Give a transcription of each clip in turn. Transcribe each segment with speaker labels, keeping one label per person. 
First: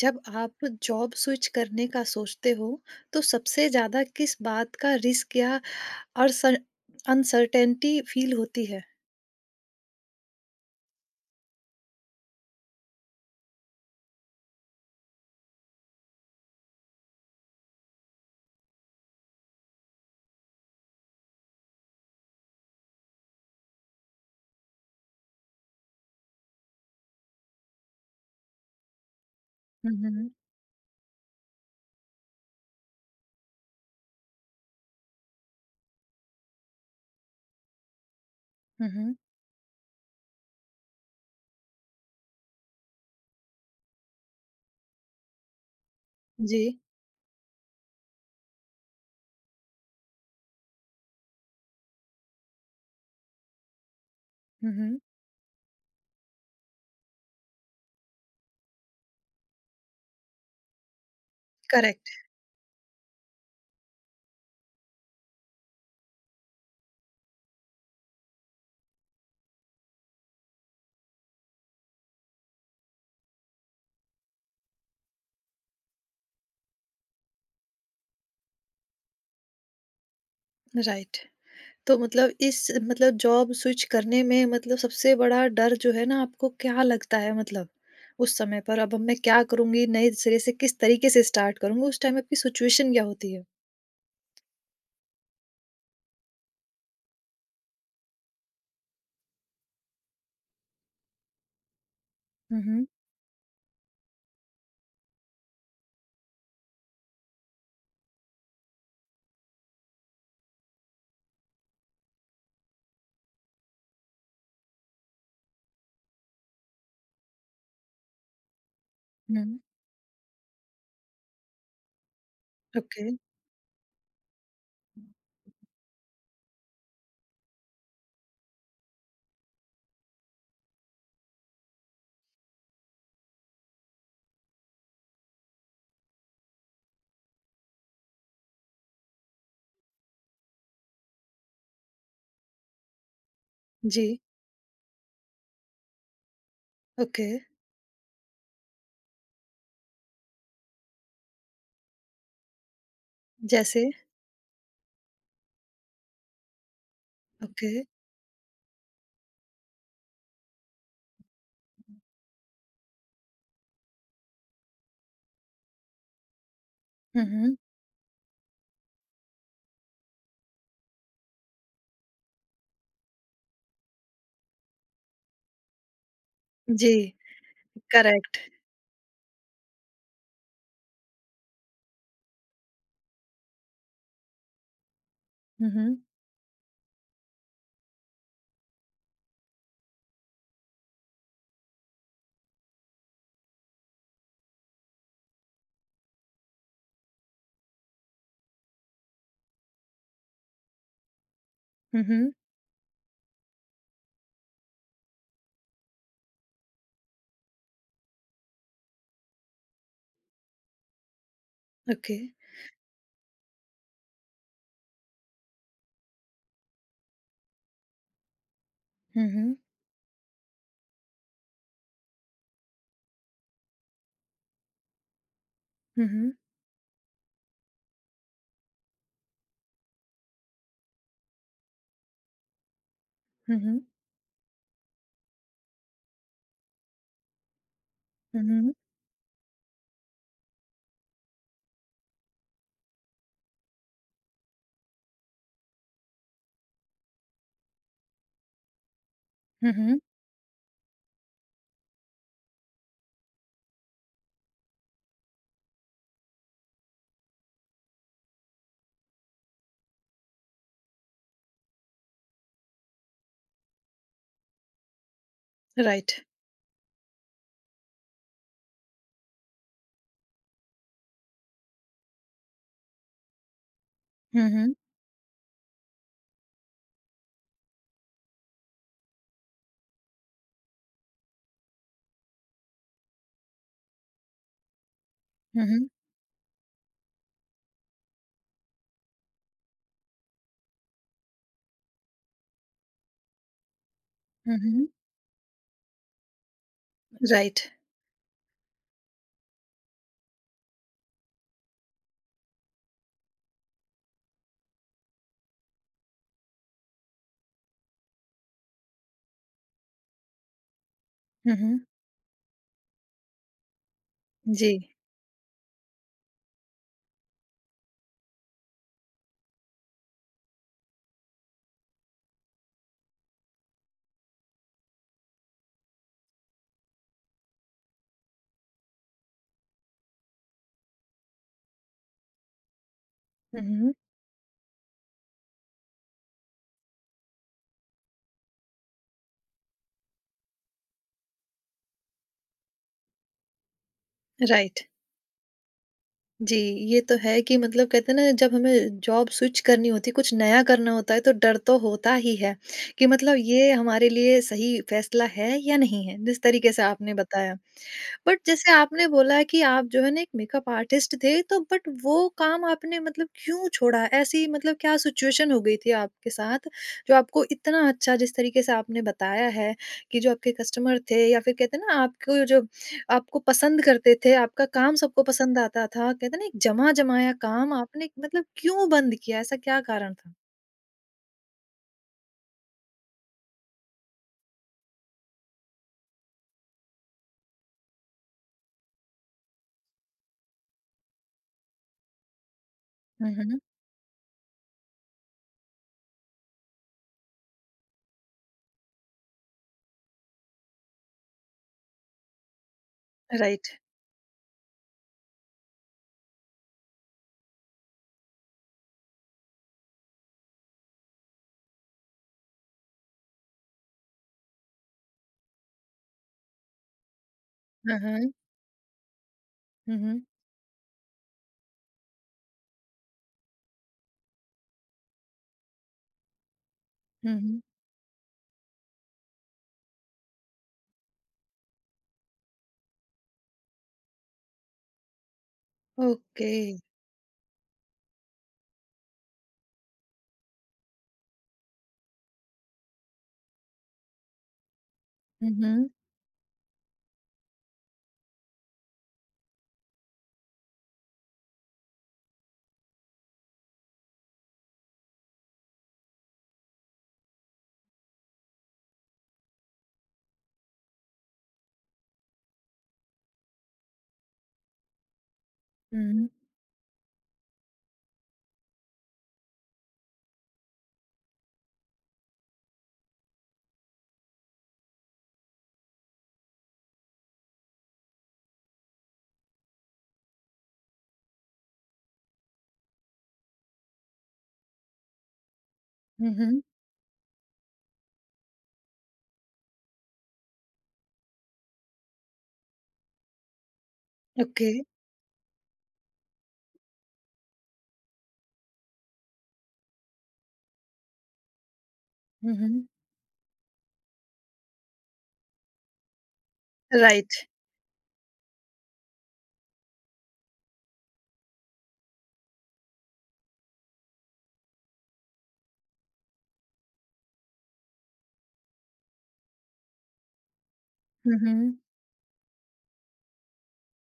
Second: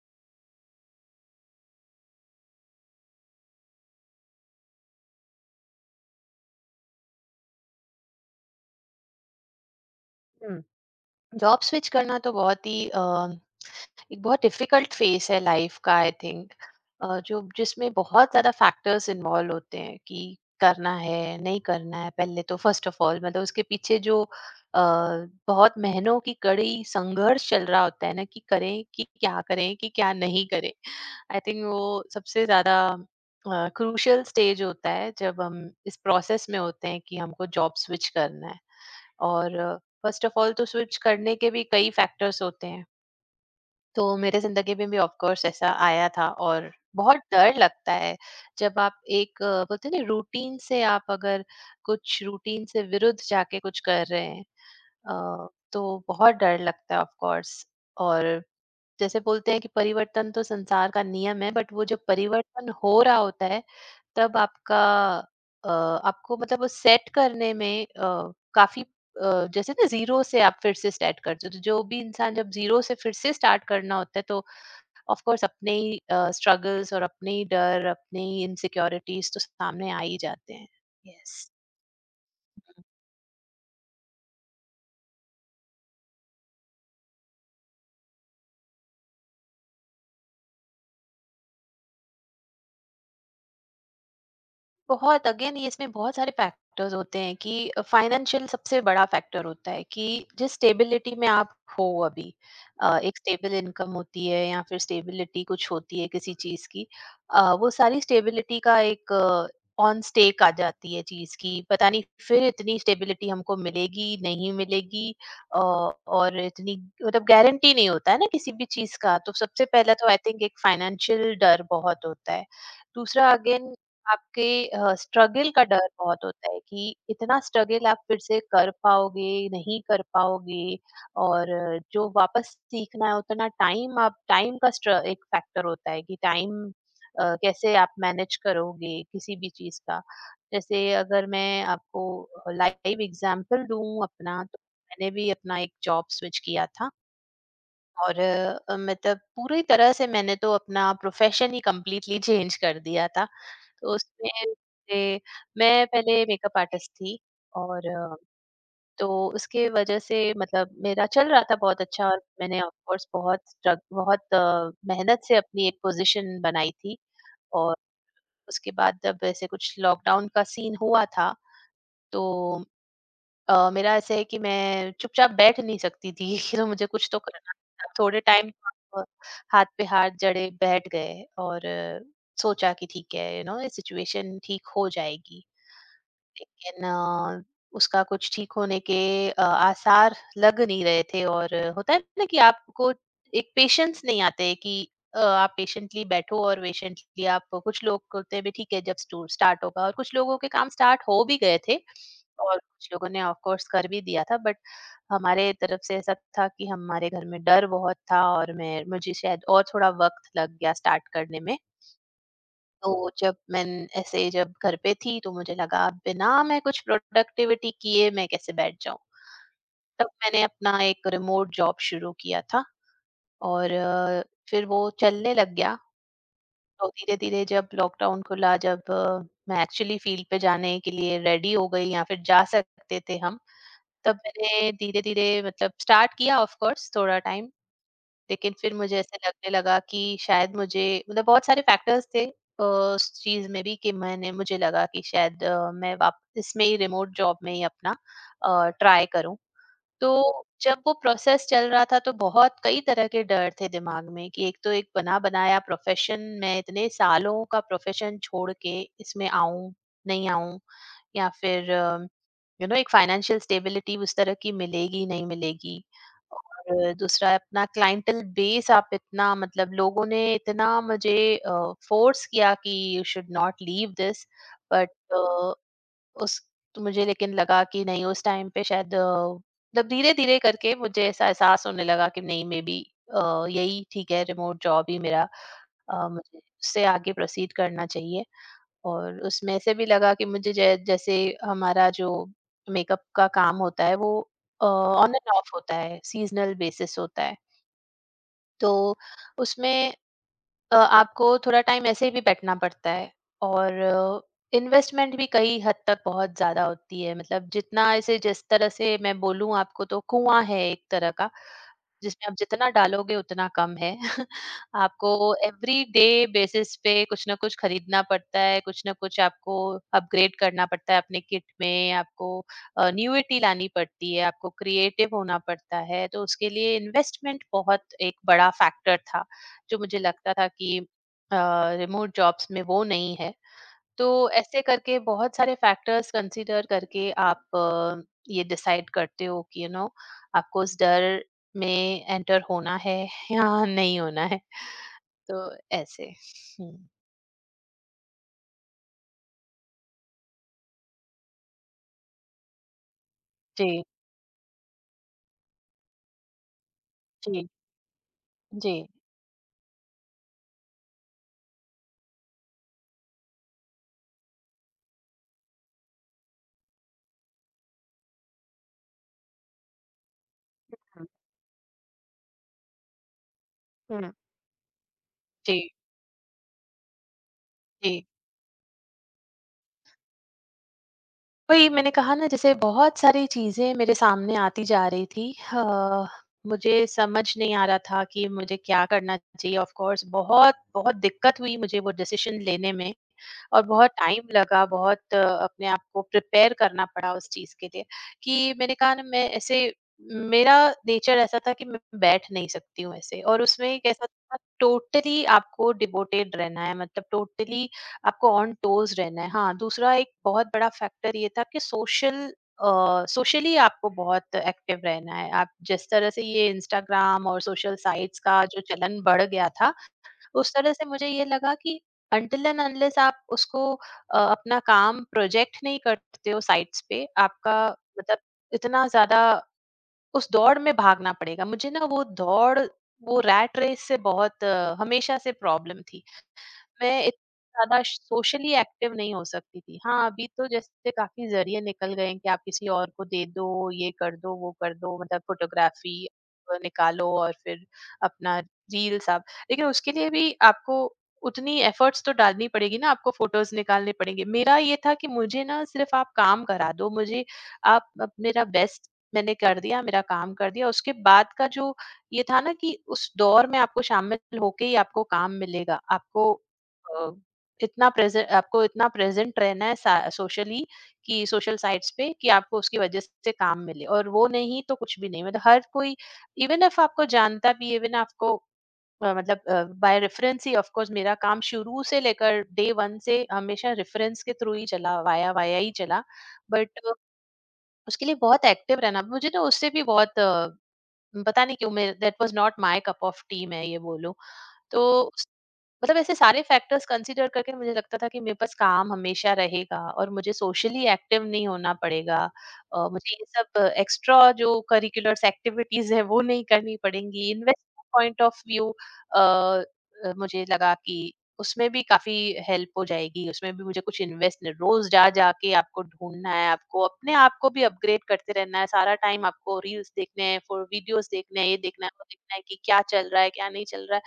Speaker 1: जब आप job switch करने का सोचते हो तो सबसे ज्यादा किस बात का रिस्क या अनसर्टेनिटी फील होती है?
Speaker 2: हुँ, जॉब स्विच करना तो बहुत ही एक बहुत डिफिकल्ट फेस है लाइफ का आई थिंक जो जिसमें बहुत ज़्यादा फैक्टर्स इन्वॉल्व होते हैं कि करना है नहीं करना है पहले तो फर्स्ट ऑफ ऑल मतलब उसके पीछे जो अ, बहुत महीनों की कड़ी संघर्ष चल रहा होता है ना कि करें कि क्या
Speaker 1: हम्म।
Speaker 2: नहीं करें। आई थिंक वो सबसे ज्यादा क्रूशियल स्टेज होता है जब हम इस प्रोसेस में होते हैं कि हमको जॉब स्विच करना है।
Speaker 1: हम्म।
Speaker 2: और फर्स्ट ऑफ ऑल तो स्विच करने के भी कई फैक्टर्स होते हैं। तो मेरे ज़िंदगी में भी ऑफ कोर्स ऐसा आया था।
Speaker 1: जी।
Speaker 2: और बहुत डर लगता है जब आप एक बोलते हैं ना रूटीन से, आप अगर कुछ रूटीन से विरुद्ध जाके कुछ कर रहे हैं
Speaker 1: हम्म।
Speaker 2: तो बहुत डर लगता है ऑफ कोर्स। और जैसे बोलते हैं कि परिवर्तन तो संसार का नियम है, बट वो जो
Speaker 1: करेक्ट।
Speaker 2: परिवर्तन हो रहा होता है, तब आपका आपको मतलब वो सेट करने में काफी जैसे ना जीरो से आप फिर से स्टार्ट करते हो, तो जो भी इंसान जब जीरो से फिर से स्टार्ट करना होता है तो ऑफ कोर्स अपने ही स्ट्रगल्स और अपने ही डर, अपने ही इनसिक्योरिटीज तो सामने आ ही जाते हैं।
Speaker 1: राइट।
Speaker 2: यस।
Speaker 1: तो मतलब इस मतलब जॉब स्विच करने में मतलब सबसे बड़ा डर जो है ना आपको क्या लगता है? मतलब उस समय पर अब मैं क्या करूंगी, नए सिरे से किस तरीके से स्टार्ट करूंगी, उस टाइम आपकी सिचुएशन क्या होती है?
Speaker 2: बहुत अगेन ये इसमें बहुत सारे फैक्टर्स होते हैं कि फाइनेंशियल सबसे बड़ा फैक्टर होता है कि जिस स्टेबिलिटी में आप हो अभी,
Speaker 1: हम्म।
Speaker 2: एक स्टेबल इनकम होती है या फिर स्टेबिलिटी कुछ होती है किसी चीज की। वो सारी स्टेबिलिटी का एक ऑन स्टेक आ जाती है चीज की, पता नहीं फिर इतनी स्टेबिलिटी हमको मिलेगी नहीं मिलेगी। और इतनी मतलब गारंटी नहीं होता है ना किसी भी चीज का, तो
Speaker 1: हम्म।
Speaker 2: सबसे पहला तो आई थिंक एक फाइनेंशियल डर बहुत होता है।
Speaker 1: ओके।
Speaker 2: दूसरा अगेन आपके स्ट्रगल का डर बहुत होता है कि इतना स्ट्रगल आप फिर से कर पाओगे, नहीं कर पाओगे। और जो वापस सीखना है उतना टाइम आप टाइम का स्ट्र एक फैक्टर होता है कि टाइम कैसे आप मैनेज करोगे किसी भी चीज़ का। जैसे अगर मैं आपको लाइव एग्ज़ाम्पल दूँ
Speaker 1: जी।
Speaker 2: अपना, तो मैंने भी अपना एक जॉब स्विच किया था।
Speaker 1: ओके।
Speaker 2: और मतलब पूरी तरह से मैंने तो अपना प्रोफेशन ही कंप्लीटली चेंज कर दिया था।
Speaker 1: जैसे।
Speaker 2: तो उसमें से मैं पहले मेकअप आर्टिस्ट थी।
Speaker 1: ओके।
Speaker 2: और तो उसके वजह से मतलब मेरा चल रहा था बहुत अच्छा, और मैंने ऑफ कोर्स बहुत मेहनत से अपनी एक पोज़ीशन बनाई थी।
Speaker 1: हम्म।
Speaker 2: और उसके बाद जब ऐसे कुछ लॉकडाउन का सीन हुआ था, तो मेरा ऐसे है कि मैं चुपचाप बैठ नहीं सकती थी कि तो मुझे कुछ
Speaker 1: जी,
Speaker 2: तो करना था। थोड़े
Speaker 1: करेक्ट।
Speaker 2: टाइम अ, हाथ पे हाथ जड़े बैठ गए और सोचा कि ठीक है यू नो ये सिचुएशन ठीक हो जाएगी।
Speaker 1: हुँ, हुँ।
Speaker 2: लेकिन उसका कुछ ठीक होने के आसार लग नहीं रहे थे। और होता है ना कि आपको एक पेशेंस नहीं आते कि आप पेशेंटली बैठो। और पेशेंटली आप कुछ लोग होते हैं भी ठीक है जब स्टार्ट होगा, और कुछ लोगों के काम स्टार्ट हो भी गए थे।
Speaker 1: हुँ, हुँ।
Speaker 2: और कुछ लोगों ने ऑफ कोर्स कर भी दिया था, बट हमारे तरफ से ऐसा था कि हमारे घर में डर बहुत था, और मैं मुझे शायद और थोड़ा वक्त लग गया स्टार्ट करने में।
Speaker 1: ओके।
Speaker 2: तो जब मैं ऐसे जब घर पे थी, तो मुझे लगा बिना मैं कुछ प्रोडक्टिविटी किए मैं कैसे बैठ जाऊं।
Speaker 1: हुँ, हुँ।
Speaker 2: तब मैंने अपना एक रिमोट जॉब शुरू किया था। और फिर वो चलने लग गया।
Speaker 1: हुँ, हुँ।
Speaker 2: तो धीरे धीरे जब लॉकडाउन खुला, जब मैं एक्चुअली फील्ड पे जाने के लिए रेडी हो गई या फिर जा सकते थे हम,
Speaker 1: हुँ, हुँ।
Speaker 2: तब मैंने धीरे धीरे मतलब स्टार्ट किया ऑफ कोर्स थोड़ा टाइम।
Speaker 1: हुँ,
Speaker 2: लेकिन
Speaker 1: हुँ।
Speaker 2: फिर मुझे ऐसे लगने लगा कि शायद मुझे मतलब बहुत सारे फैक्टर्स थे उस चीज में भी कि मैंने मुझे लगा कि शायद मैं वाप इसमें ही रिमोट जॉब में ही अपना ट्राई करूं।
Speaker 1: हुँ, हुँ।
Speaker 2: तो जब वो प्रोसेस चल रहा था, तो बहुत कई तरह के डर थे दिमाग में कि एक तो एक बना बनाया प्रोफेशन, मैं इतने सालों का प्रोफेशन छोड़ के इसमें आऊं नहीं आऊं, या फिर यू नो एक फाइनेंशियल स्टेबिलिटी उस तरह की मिलेगी नहीं मिलेगी।
Speaker 1: राइट।
Speaker 2: और दूसरा अपना क्लाइंटल बेस, आप इतना मतलब लोगों ने इतना मुझे फोर्स किया कि you should not leave this.
Speaker 1: हुँ, हुँ।
Speaker 2: बट उस तो मुझे लेकिन लगा कि नहीं उस टाइम पे शायद मतलब धीरे-धीरे करके मुझे ऐसा एहसास होने लगा कि नहीं मे बी यही ठीक है रिमोट जॉब ही मेरा।
Speaker 1: हुँ, हुँ।
Speaker 2: मुझे उससे आगे प्रोसीड करना चाहिए। और उसमें ऐसे भी लगा कि मुझे जै जैसे हमारा जो मेकअप का काम होता है वो
Speaker 1: हुँ, हुँ।
Speaker 2: ऑन एंड ऑफ होता है, सीज़नल बेसिस होता है।
Speaker 1: राइट।
Speaker 2: तो उसमें आपको थोड़ा टाइम ऐसे भी बैठना पड़ता है। और इन्वेस्टमेंट भी कई हद तक बहुत ज़्यादा होती है। मतलब जितना इसे जिस तरह से मैं बोलूँ आपको, तो कुआँ है एक तरह का,
Speaker 1: हुँ, हुँ।
Speaker 2: जिसमें आप जितना डालोगे उतना कम है।
Speaker 1: जी।
Speaker 2: आपको एवरी डे बेसिस पे कुछ न कुछ खरीदना पड़ता है, कुछ न कुछ आपको अपग्रेड करना पड़ता है अपने किट में, आपको न्यूइटी लानी पड़ती है, आपको क्रिएटिव होना पड़ता है, तो उसके लिए इन्वेस्टमेंट बहुत एक बड़ा फैक्टर था। जो मुझे लगता था कि रिमोट जॉब्स में वो नहीं है।
Speaker 1: हुँ, हुँ।
Speaker 2: तो ऐसे करके बहुत सारे फैक्टर्स कंसीडर करके आप ये डिसाइड करते हो कि यू नो आपको उस डर में एंटर होना है या नहीं होना है।
Speaker 1: राइट।
Speaker 2: तो ऐसे।
Speaker 1: जी,
Speaker 2: हम्म,
Speaker 1: ये तो है कि मतलब कहते हैं ना जब हमें जॉब स्विच करनी होती है, कुछ नया करना होता है, तो डर तो होता ही है कि मतलब ये
Speaker 2: जी।
Speaker 1: हमारे लिए सही फैसला है या नहीं है, जिस तरीके से आपने
Speaker 2: जी।
Speaker 1: बताया। बट जैसे
Speaker 2: जी।
Speaker 1: आपने बोला कि आप जो है ना एक मेकअप आर्टिस्ट थे, तो बट वो काम आपने मतलब क्यों छोड़ा? ऐसी मतलब क्या सिचुएशन हो गई थी आपके साथ जो आपको इतना अच्छा, जिस तरीके से आपने बताया है कि जो आपके कस्टमर
Speaker 2: हम्म।
Speaker 1: थे या फिर कहते हैं ना आपको जो आपको पसंद
Speaker 2: हम्म।
Speaker 1: करते थे, आपका काम सबको
Speaker 2: जी।
Speaker 1: पसंद आता था। कहते हैं ना, एक जमा-जमाया काम
Speaker 2: जी।
Speaker 1: आपने मतलब क्यों बंद किया? ऐसा क्या कारण था?
Speaker 2: वही मैंने कहा ना, जैसे बहुत सारी चीज़ें मेरे सामने आती जा रही थी। अ, मुझे समझ नहीं आ रहा था कि मुझे क्या करना चाहिए। ऑफ़ कोर्स बहुत, बहुत दिक्कत हुई मुझे वो डिसीज़न लेने में।
Speaker 1: हुँ, हुँ।
Speaker 2: और बहुत टाइम लगा, बहुत अपने आप को प्रिपेयर करना पड़ा उस चीज़ के लिए। कि मैंने कहा ना, मैं ऐसे मेरा नेचर ऐसा था कि मैं बैठ नहीं सकती हूँ ऐसे। और उसमें
Speaker 1: राइट।
Speaker 2: एक ऐसा था टोटली आपको डिवोटेड रहना है, मतलब टोटली आपको ऑन टोज रहना है। हाँ, दूसरा एक बहुत बड़ा फैक्टर ये था कि सोशली आपको बहुत एक्टिव रहना है। आप जिस तरह से ये इंस्टाग्राम और सोशल
Speaker 1: हुँ,
Speaker 2: साइट्स
Speaker 1: हुँ।
Speaker 2: का जो चलन बढ़ गया था,
Speaker 1: हुँ, हुँ।
Speaker 2: उस तरह से मुझे ये लगा कि अनटिल एंड अनलेस आप उसको अपना काम प्रोजेक्ट नहीं करते हो साइट्स पे,
Speaker 1: हुँ,
Speaker 2: आपका
Speaker 1: हुँ।
Speaker 2: मतलब इतना ज्यादा उस दौड़ में भागना पड़ेगा। मुझे ना वो दौड़, वो रैट रेस से बहुत हमेशा से प्रॉब्लम थी।
Speaker 1: ओके।
Speaker 2: मैं इतनी ज़्यादा सोशली एक्टिव नहीं हो सकती थी। हाँ, अभी तो जैसे काफ़ी ज़रिए निकल गए हैं कि आप किसी और को दे दो, ये कर दो, वो कर दो, मतलब
Speaker 1: हुँ, हुँ।
Speaker 2: फ़ोटोग्राफ़ी निकालो और फिर अपना रील्स आप, लेकिन उसके लिए भी आपको उतनी एफ़र्ट्स तो डालनी पड़ेगी ना, आपको फ़ोटोज़ निकालने पड़ेंगे। मेरा ये था कि मुझे ना सिर्फ़ आप काम करा दो, मुझे आप अब मेरा बेस्ट मैंने कर दिया, मेरा काम कर दिया, उसके बाद का जो ये था ना कि उस दौर में आपको शामिल होके ही आपको काम मिलेगा।
Speaker 1: हुँ,
Speaker 2: आपको अ, इतना प्रेज़ेंट आपको इतना प्रेज़ेंट रहना है सा सोशली कि सोशल साइट्स पे, कि आपको उसकी वज़ह से काम मिले और वो नहीं तो कुछ भी नहीं। मतलब हर कोई इवन इफ आपको जानता भी है, इवन आपको मतलब बाय रेफ़रेंस ही ऑफ कोर्स मेरा काम शुरू से लेकर डे 1 से हमेशा रेफ़रेंस के थ्रू ही चला, वाया वाया ही चला।
Speaker 1: हुँ।
Speaker 2: बट उसके लिए बहुत एक्टिव रहना मुझे ना उससे भी बहुत पता नहीं क्यों मैं that was not my cup of tea मैं ये बोलूँ।
Speaker 1: ओके।
Speaker 2: तो मतलब ऐसे सारे फैक्टर्स कंसीडर करके मुझे लगता था कि मेरे पास काम हमेशा रहेगा और मुझे सोशली एक्टिव नहीं होना पड़ेगा।
Speaker 1: हुँ, हुँ।
Speaker 2: मुझे ये सब एक्स्ट्रा जो करिकुलर्स एक्टिविटीज है वो नहीं करनी पड़ेंगी।
Speaker 1: Right.
Speaker 2: Investment point of view मुझे लगा कि उसमें भी काफी हेल्प हो जाएगी। उसमें भी मुझे कुछ इन्वेस्ट रोज जा जाके आपको ढूंढना है, आपको अपने आप को भी अपग्रेड करते रहना है सारा टाइम, आपको रील्स देखने हैं, फॉर वीडियोस
Speaker 1: हुँ,
Speaker 2: देखने हैं, ये
Speaker 1: हुँ।
Speaker 2: देखना है वो देखना है कि क्या चल रहा है क्या नहीं चल रहा है।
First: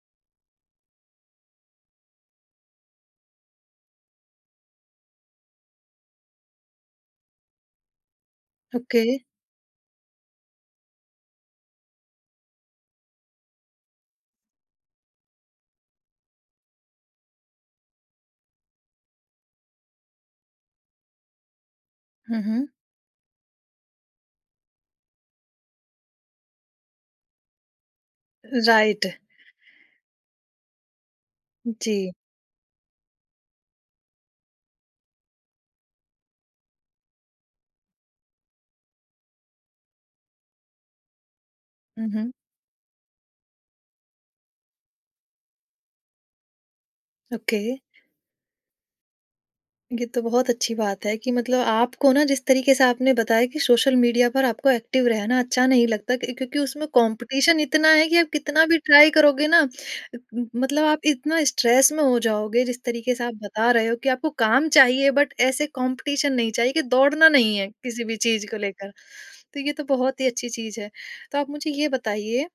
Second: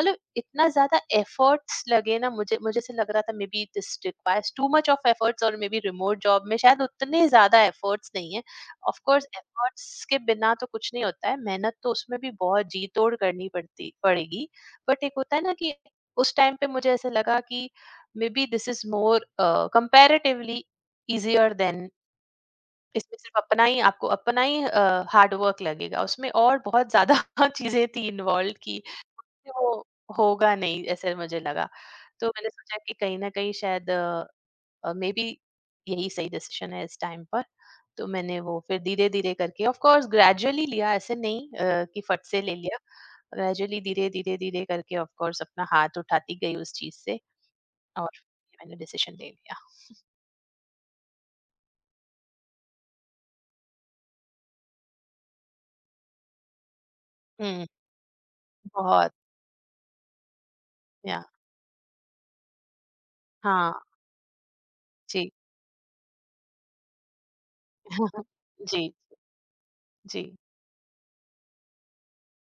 Speaker 2: मतलब इतना ज़्यादा एफर्ट्स लगे ना मुझे मुझे ऐसे लग रहा था maybe this requires too much of efforts, और मे बी रिमोट जॉब में शायद उतने ज़्यादा एफर्ट्स नहीं है। Of
Speaker 1: okay.
Speaker 2: कोर्स एफर्ट्स के बिना तो कुछ नहीं होता है, मेहनत तो उसमें भी बहुत जी-तोड़ करनी पड़ती पड़ेगी। बट एक होता है ना कि उस टाइम पे मुझे ऐसा लगा कि maybe this is more comparatively easier than
Speaker 1: हुँ, हुँ।
Speaker 2: इसमें सिर्फ अपना ही आपको अपना ही हार्ड वर्क लगेगा। उसमें और बहुत ज़्यादा चीज़ें थी इन्वॉल्वड कि
Speaker 1: राइट।
Speaker 2: मुझसे वो होगा नहीं ऐसे मुझे लगा।
Speaker 1: जी।
Speaker 2: तो मैंने सोचा कि कहीं न कहीं शायद मेबी यही सही डिसीजन है इस टाइम पर। तो मैंने वो फिर धीरे-धीरे करके ऑफ कोर्स ग्रेजुअली लिया ऐसे नहीं कि
Speaker 1: हुँ,
Speaker 2: फट
Speaker 1: हुँ।
Speaker 2: से ले लिया। ग्रेजुअली धीरे, धीरे, धीरे करके ऑफ कोर्स अपना हाथ उठाती गई उस चीज़ से
Speaker 1: ओके।
Speaker 2: और मैंने डिसीजन ले लिया।
Speaker 1: ये तो बहुत अच्छी बात है कि मतलब आपको ना, जिस तरीके से आपने बताया कि सोशल मीडिया पर आपको एक्टिव रहना अच्छा नहीं लगता, क्योंकि उसमें कॉम्पिटिशन
Speaker 2: हुँ,
Speaker 1: इतना है कि आप कितना भी ट्राई
Speaker 2: बहुत
Speaker 1: करोगे ना, अ, मतलब आप
Speaker 2: या
Speaker 1: इतना स्ट्रेस में हो जाओगे, जिस तरीके से आप बता
Speaker 2: हाँ,
Speaker 1: रहे हो कि आपको काम चाहिए
Speaker 2: जी।
Speaker 1: बट ऐसे कॉम्पिटिशन नहीं चाहिए कि दौड़ना नहीं है किसी भी चीज़ को
Speaker 2: जी,
Speaker 1: लेकर। तो ये तो
Speaker 2: जी।
Speaker 1: बहुत ही अच्छी चीज़ है। तो आप मुझे ये बताइए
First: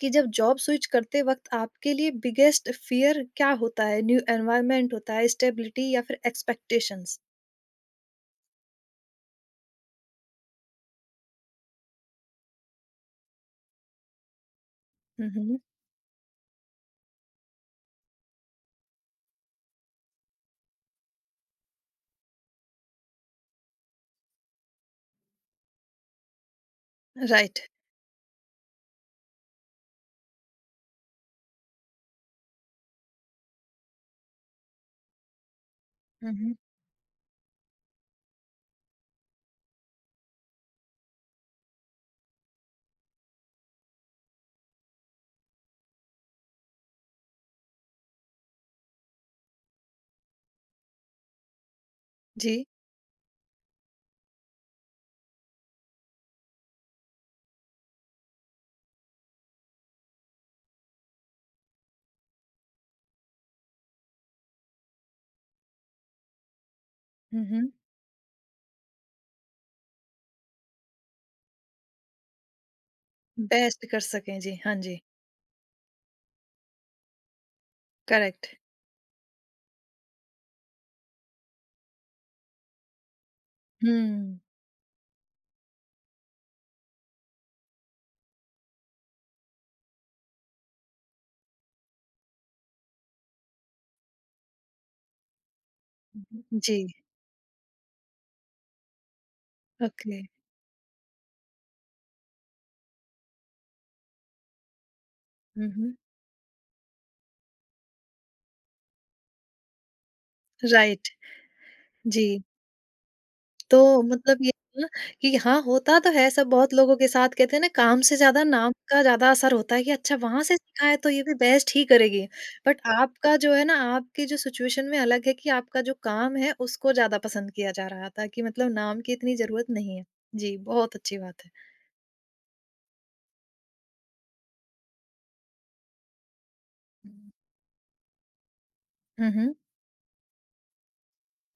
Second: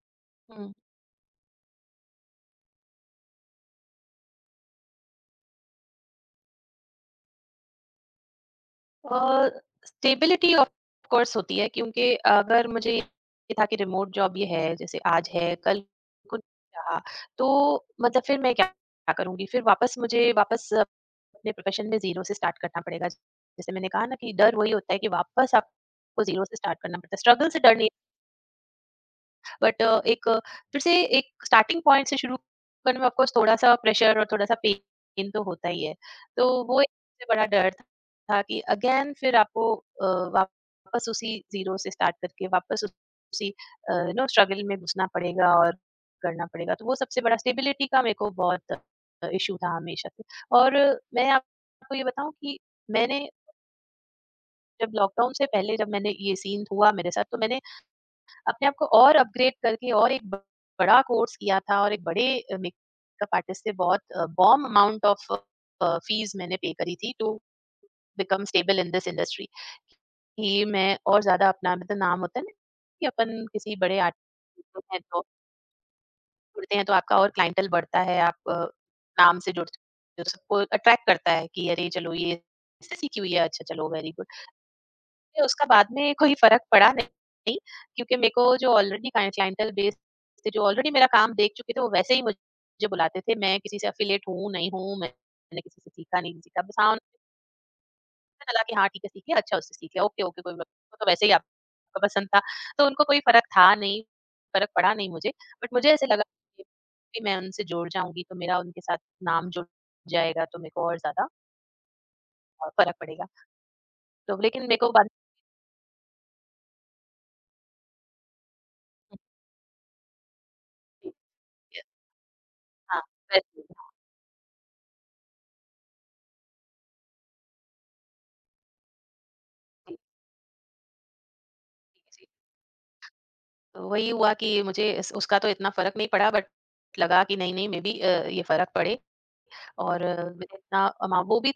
Speaker 1: कि जब जॉब
Speaker 2: हुँ।
Speaker 1: स्विच करते वक़्त आपके लिए बिगेस्ट फ़ियर क्या होता है? न्यू एनवायरनमेंट होता है, स्टेबिलिटी या फिर एक्सपेक्टेशंस?
Speaker 2: स्टेबिलिटी ऑफ कोर्स होती है क्योंकि अगर मुझे ये था कि रिमोट जॉब ये है जैसे आज
Speaker 1: हुँ,
Speaker 2: है
Speaker 1: हुँ।
Speaker 2: कल को नहीं रहा तो मतलब फिर मैं क्या क्या करूंगी फिर वापस मुझे वापस अपने प्रोफेशन में जीरो से स्टार्ट करना पड़ेगा जैसे मैंने कहा ना कि डर वही होता है कि वापस आपको जीरो से स्टार्ट करना पड़ता है स्ट्रगल
Speaker 1: राइट।
Speaker 2: से डर नहीं बट एक फिर से एक स्टार्टिंग पॉइंट से शुरू करने में ऑफ कोर्स थोड़ा-सा प्रेशर और थोड़ा-सा पेन तो होता ही है।
Speaker 1: हुँ,
Speaker 2: तो
Speaker 1: हुँ।
Speaker 2: वो एक सबसे बड़ा डर था कि अगेन फिर आपको वापस उसी ज़ीरो से स्टार्ट करके वापस उसी यू नो स्ट्रगल में घुसना पड़ेगा और करना पड़ेगा। तो वो सबसे बड़ा स्टेबिलिटी का मेरे को बहुत इश्यू था हमेशा से। और मैं आपको ये बताऊँ कि
Speaker 1: जी।
Speaker 2: मैंने जब लॉकडाउन से पहले जब मैंने ये सीन हुआ मेरे साथ तो मैंने अपने आप को और अपग्रेड करके और एक ब बड़ा कोर्स किया था और एक बड़े मेकअप आर्टिस्ट से बहुत बॉम्ब अमाउंट ऑफ फीस मैंने पे करी थी टू
Speaker 1: हुँ, हुँ।
Speaker 2: Become stable in this industry कि मैं और ज़्यादा अपना मतलब नाम होता है ना कि अपन किसी
Speaker 1: बेस्ट
Speaker 2: बड़े
Speaker 1: कर सकें, जी।
Speaker 2: आर्टिस्ट
Speaker 1: हाँ जी,
Speaker 2: जुड़ते हैं तो आपका और क्लाइंटल बढ़ता है,
Speaker 1: करेक्ट।
Speaker 2: आप नाम से जुड़ते हो तो सबको अट्रैक्ट करता है कि अरे चलो ये इससे सीखी हुई है, अच्छा चलो वेरी गुड।
Speaker 1: हुँ।
Speaker 2: मुझे उसका बाद में कोई फ़र्क पड़ा नहीं क्योंकि मेरे को जो ऑलरेडी क्लाइंटल बेस से जो ऑलरेडी मेरा काम देख चुके थे, वो वैसे ही मुझे बुलाते थे। मैं किसी से एफिलिएट हूँ, नहीं हूँ, मैंने किसी से सीखा, नहीं सीखा। बस
Speaker 1: जी,
Speaker 2: हाँ, उन्हें पता चला कि हाँ, ठीक है, सीख लिया, अच्छा उससे सीख लिया,
Speaker 1: ओके।
Speaker 2: ओके, ओके, कोई बात नहीं। वो तो वैसे ही आपको पसंद था, तो उनको कोई फ़र्क था नहीं, फ़र्क पड़ा नहीं मुझे।
Speaker 1: हुँ,
Speaker 2: बट मुझे
Speaker 1: हुँ।
Speaker 2: ऐसे लगा कि कि मैं उनसे जुड़ जाऊँगी, तो मेरा उनके साथ नाम जुड़ जाएगा, तो मेरे को और
Speaker 1: राइट,
Speaker 2: ज़्यादा
Speaker 1: जी।
Speaker 2: फ़र्क पड़ेगा।
Speaker 1: तो
Speaker 2: तो
Speaker 1: मतलब ये
Speaker 2: लेकिन मेरे
Speaker 1: है ना
Speaker 2: को बाद में
Speaker 1: कि हाँ, होता तो है, सब बहुत लोगों के साथ कहते हैं ना, काम से ज़्यादा नाम का ज़्यादा असर होता है कि अच्छा वहाँ से सीखा है तो ये भी बेस्ट ही करेगी। बट
Speaker 2: हाँ,
Speaker 1: आपका जो
Speaker 2: वैसे ही।
Speaker 1: है ना,
Speaker 2: हाँ,
Speaker 1: आपकी जो सिचुएशन में अलग है कि आपका जो काम है उसको ज़्यादा पसंद किया जा रहा था, कि मतलब नाम की इतनी ज़रूरत
Speaker 2: जी, जी,
Speaker 1: नहीं है। जी, बहुत अच्छी बात है।
Speaker 2: जी। वही हुआ कि मुझे इस उसका तो इतना फ़र्क नहीं पड़ा बट लगा कि नहीं, नहीं मे बी ये फ़र्क पड़े
Speaker 1: हुँ, हुँ।
Speaker 2: और मैंने इतना अमा वो भी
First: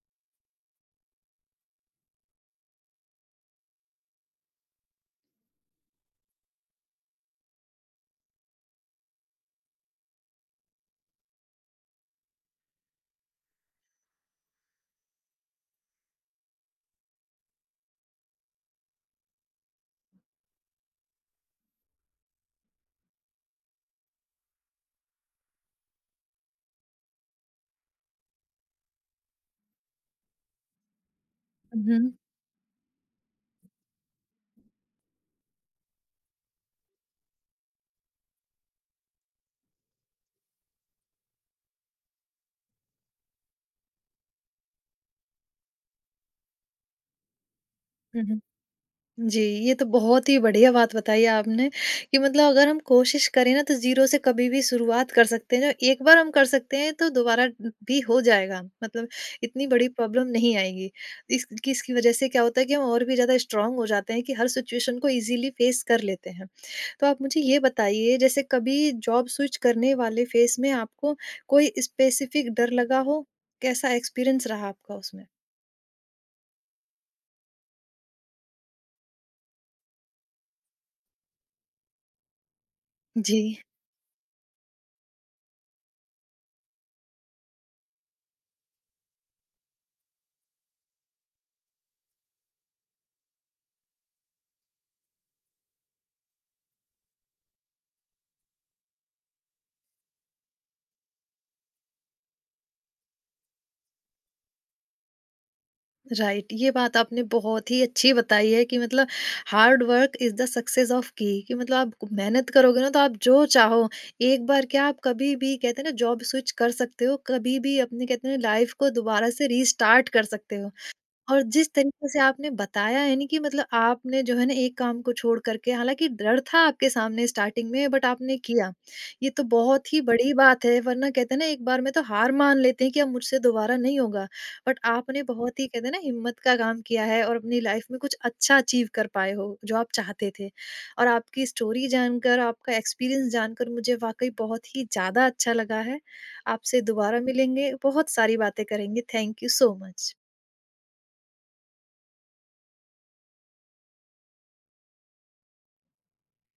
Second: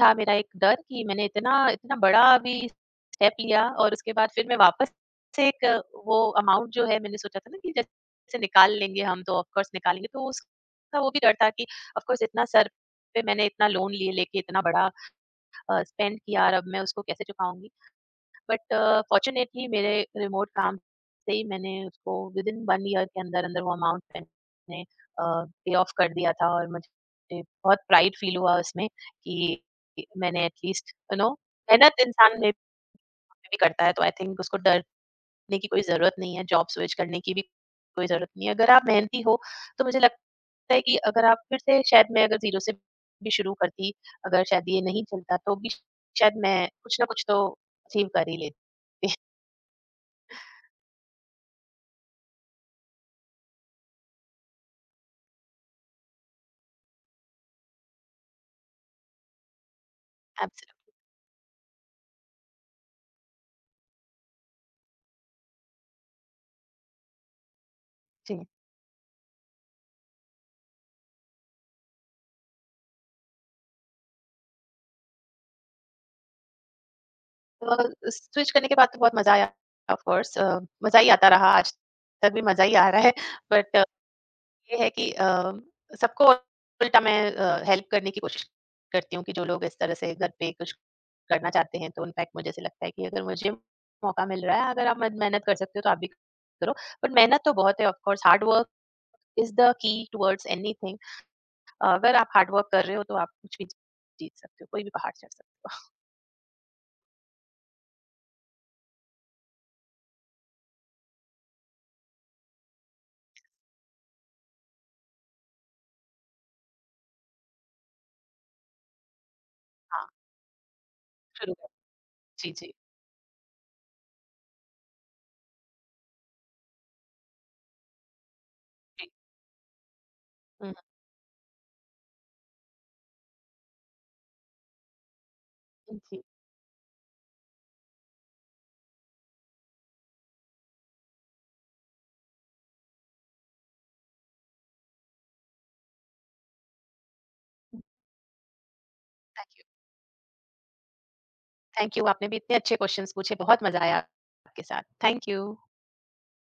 Speaker 2: था मेरा एक डर कि मैंने इतना इतना बड़ा भी स्टेप लिया और उसके बाद फिर मैं वापस से एक वो अमाउंट जो है मैंने सोचा था ना कि जैसे निकाल लेंगे हम तो ऑफ कोर्स निकालेंगे, तो उसका वो भी डर था कि ऑफ कोर्स इतना सर पे मैंने इतना लोन लिए लेके इतना बड़ा स्पेंड किया और अब मैं उसको कैसे चुकाऊँगी? बट फॉर्चुनेटली मेरे रिमोट काम से ही मैंने उसको विद इन 1 ईयर के अंदर-अंदर वो अमाउंट मैंने पे ऑफ कर दिया था और मुझे बहुत प्राइड फील हुआ उसमें कि मैंने एटलीस्ट यू नो
Speaker 1: हुँ,
Speaker 2: मेहनत
Speaker 1: हुँ।
Speaker 2: इंसान में भी करता है तो आई थिंक उसको डरने की कोई ज़रूरत नहीं है, जॉब स्विच करने की भी कोई ज़रूरत नहीं है। अगर आप मेहनती हो तो मुझे लगता है कि अगर आप फिर से शायद मैं अगर ज़ीरो से भी शुरू करती, अगर शायद ये नहीं चलता तो भी शायद मैं कुछ ना कुछ तो अचीव
Speaker 1: हुँ,
Speaker 2: कर ही
Speaker 1: हुँ।
Speaker 2: लेती।
Speaker 1: जी, ये तो बहुत ही बढ़िया बात बताई आपने कि मतलब अगर हम कोशिश करें ना तो ज़ीरो से कभी भी शुरुआत कर सकते हैं। जो एक बार हम कर सकते हैं तो दोबारा भी हो जाएगा। मतलब इतनी बड़ी प्रॉब्लम नहीं
Speaker 2: एब्सो
Speaker 1: आएगी। इस किसकी वज़ह से क्या होता है कि हम और भी ज़्यादा स्ट्रॉन्ग हो जाते हैं कि हर सिचुएशन को ईज़िली फ़ेस कर लेते हैं। तो आप मुझे ये बताइए,
Speaker 2: जी।
Speaker 1: जैसे कभी जॉब स्विच करने वाले फ़ेज़ में आपको कोई स्पेसिफ़िक डर लगा हो? कैसा एक्सपीरियंस रहा आपका उसमें?
Speaker 2: तो स्विच करने के बाद तो बहुत मज़ा आया ऑफ़ कोर्स मज़ा ही आता रहा, आज तक भी मज़ा ही आ रहा है।
Speaker 1: जी।
Speaker 2: बट ये है कि सबको उल्टा मैं हेल्प करने की कोशिश करती हूँ कि जो लोग इस तरह से घर पे कुछ करना चाहते हैं, तो इनफैक्ट मुझे ऐसे लगता है कि अगर मुझे मौका मिल रहा है, अगर आप मद मेहनत कर सकते हो, तो आप भी करो। बट मेहनत तो बहुत है of course, hard work is the key towards anything. अगर आप हार्ड वर्क कर रहे हो, तो आप कुछ भी जीत सकते हो, कोई भी पहाड़ चढ़ सकते
Speaker 1: राइट, ये बात आपने बहुत ही अच्छी बताई है कि मतलब hard work is the success of key, कि मतलब आप मेहनत करोगे ना तो आप जो चाहो, एक बार क्या आप कभी भी कहते हैं ना जॉब स्विच कर सकते हो, कभी भी अपने कहते हैं लाइफ को दोबारा से
Speaker 2: हो। हाँ,
Speaker 1: रीस्टार्ट कर सकते हो। और
Speaker 2: शुरू कर
Speaker 1: जिस तरीके से आपने
Speaker 2: जी, जी,
Speaker 1: बताया है ना कि मतलब आपने जो है ना एक काम को छोड़ करके, हालाँकि डर था आपके सामने स्टार्टिंग में, बट आपने किया।
Speaker 2: जी।
Speaker 1: ये तो बहुत ही बड़ी बात
Speaker 2: हुँ।
Speaker 1: है वरना कहते हैं ना, एक बार में तो हार मान लेते हैं कि अब मुझसे दोबारा नहीं होगा। बट आपने बहुत ही कहते हैं ना
Speaker 2: जी,
Speaker 1: हिम्मत का काम किया है और अपनी लाइफ़ में कुछ अच्छा अचीव कर पाए हो जो आप चाहते थे। और आपकी स्टोरी जानकर, आपका एक्सपीरियंस जानकर मुझे वाक़ई बहुत ही ज़्यादा अच्छा लगा है। आपसे दोबारा मिलेंगे, बहुत सारी बातें करेंगे। Thank you
Speaker 2: thank you.
Speaker 1: So much.
Speaker 2: Thank you, आपने भी इतने अच्छे क्वेश्चन्स पूछे, बहुत मज़ा आया आपके साथ। Thank you.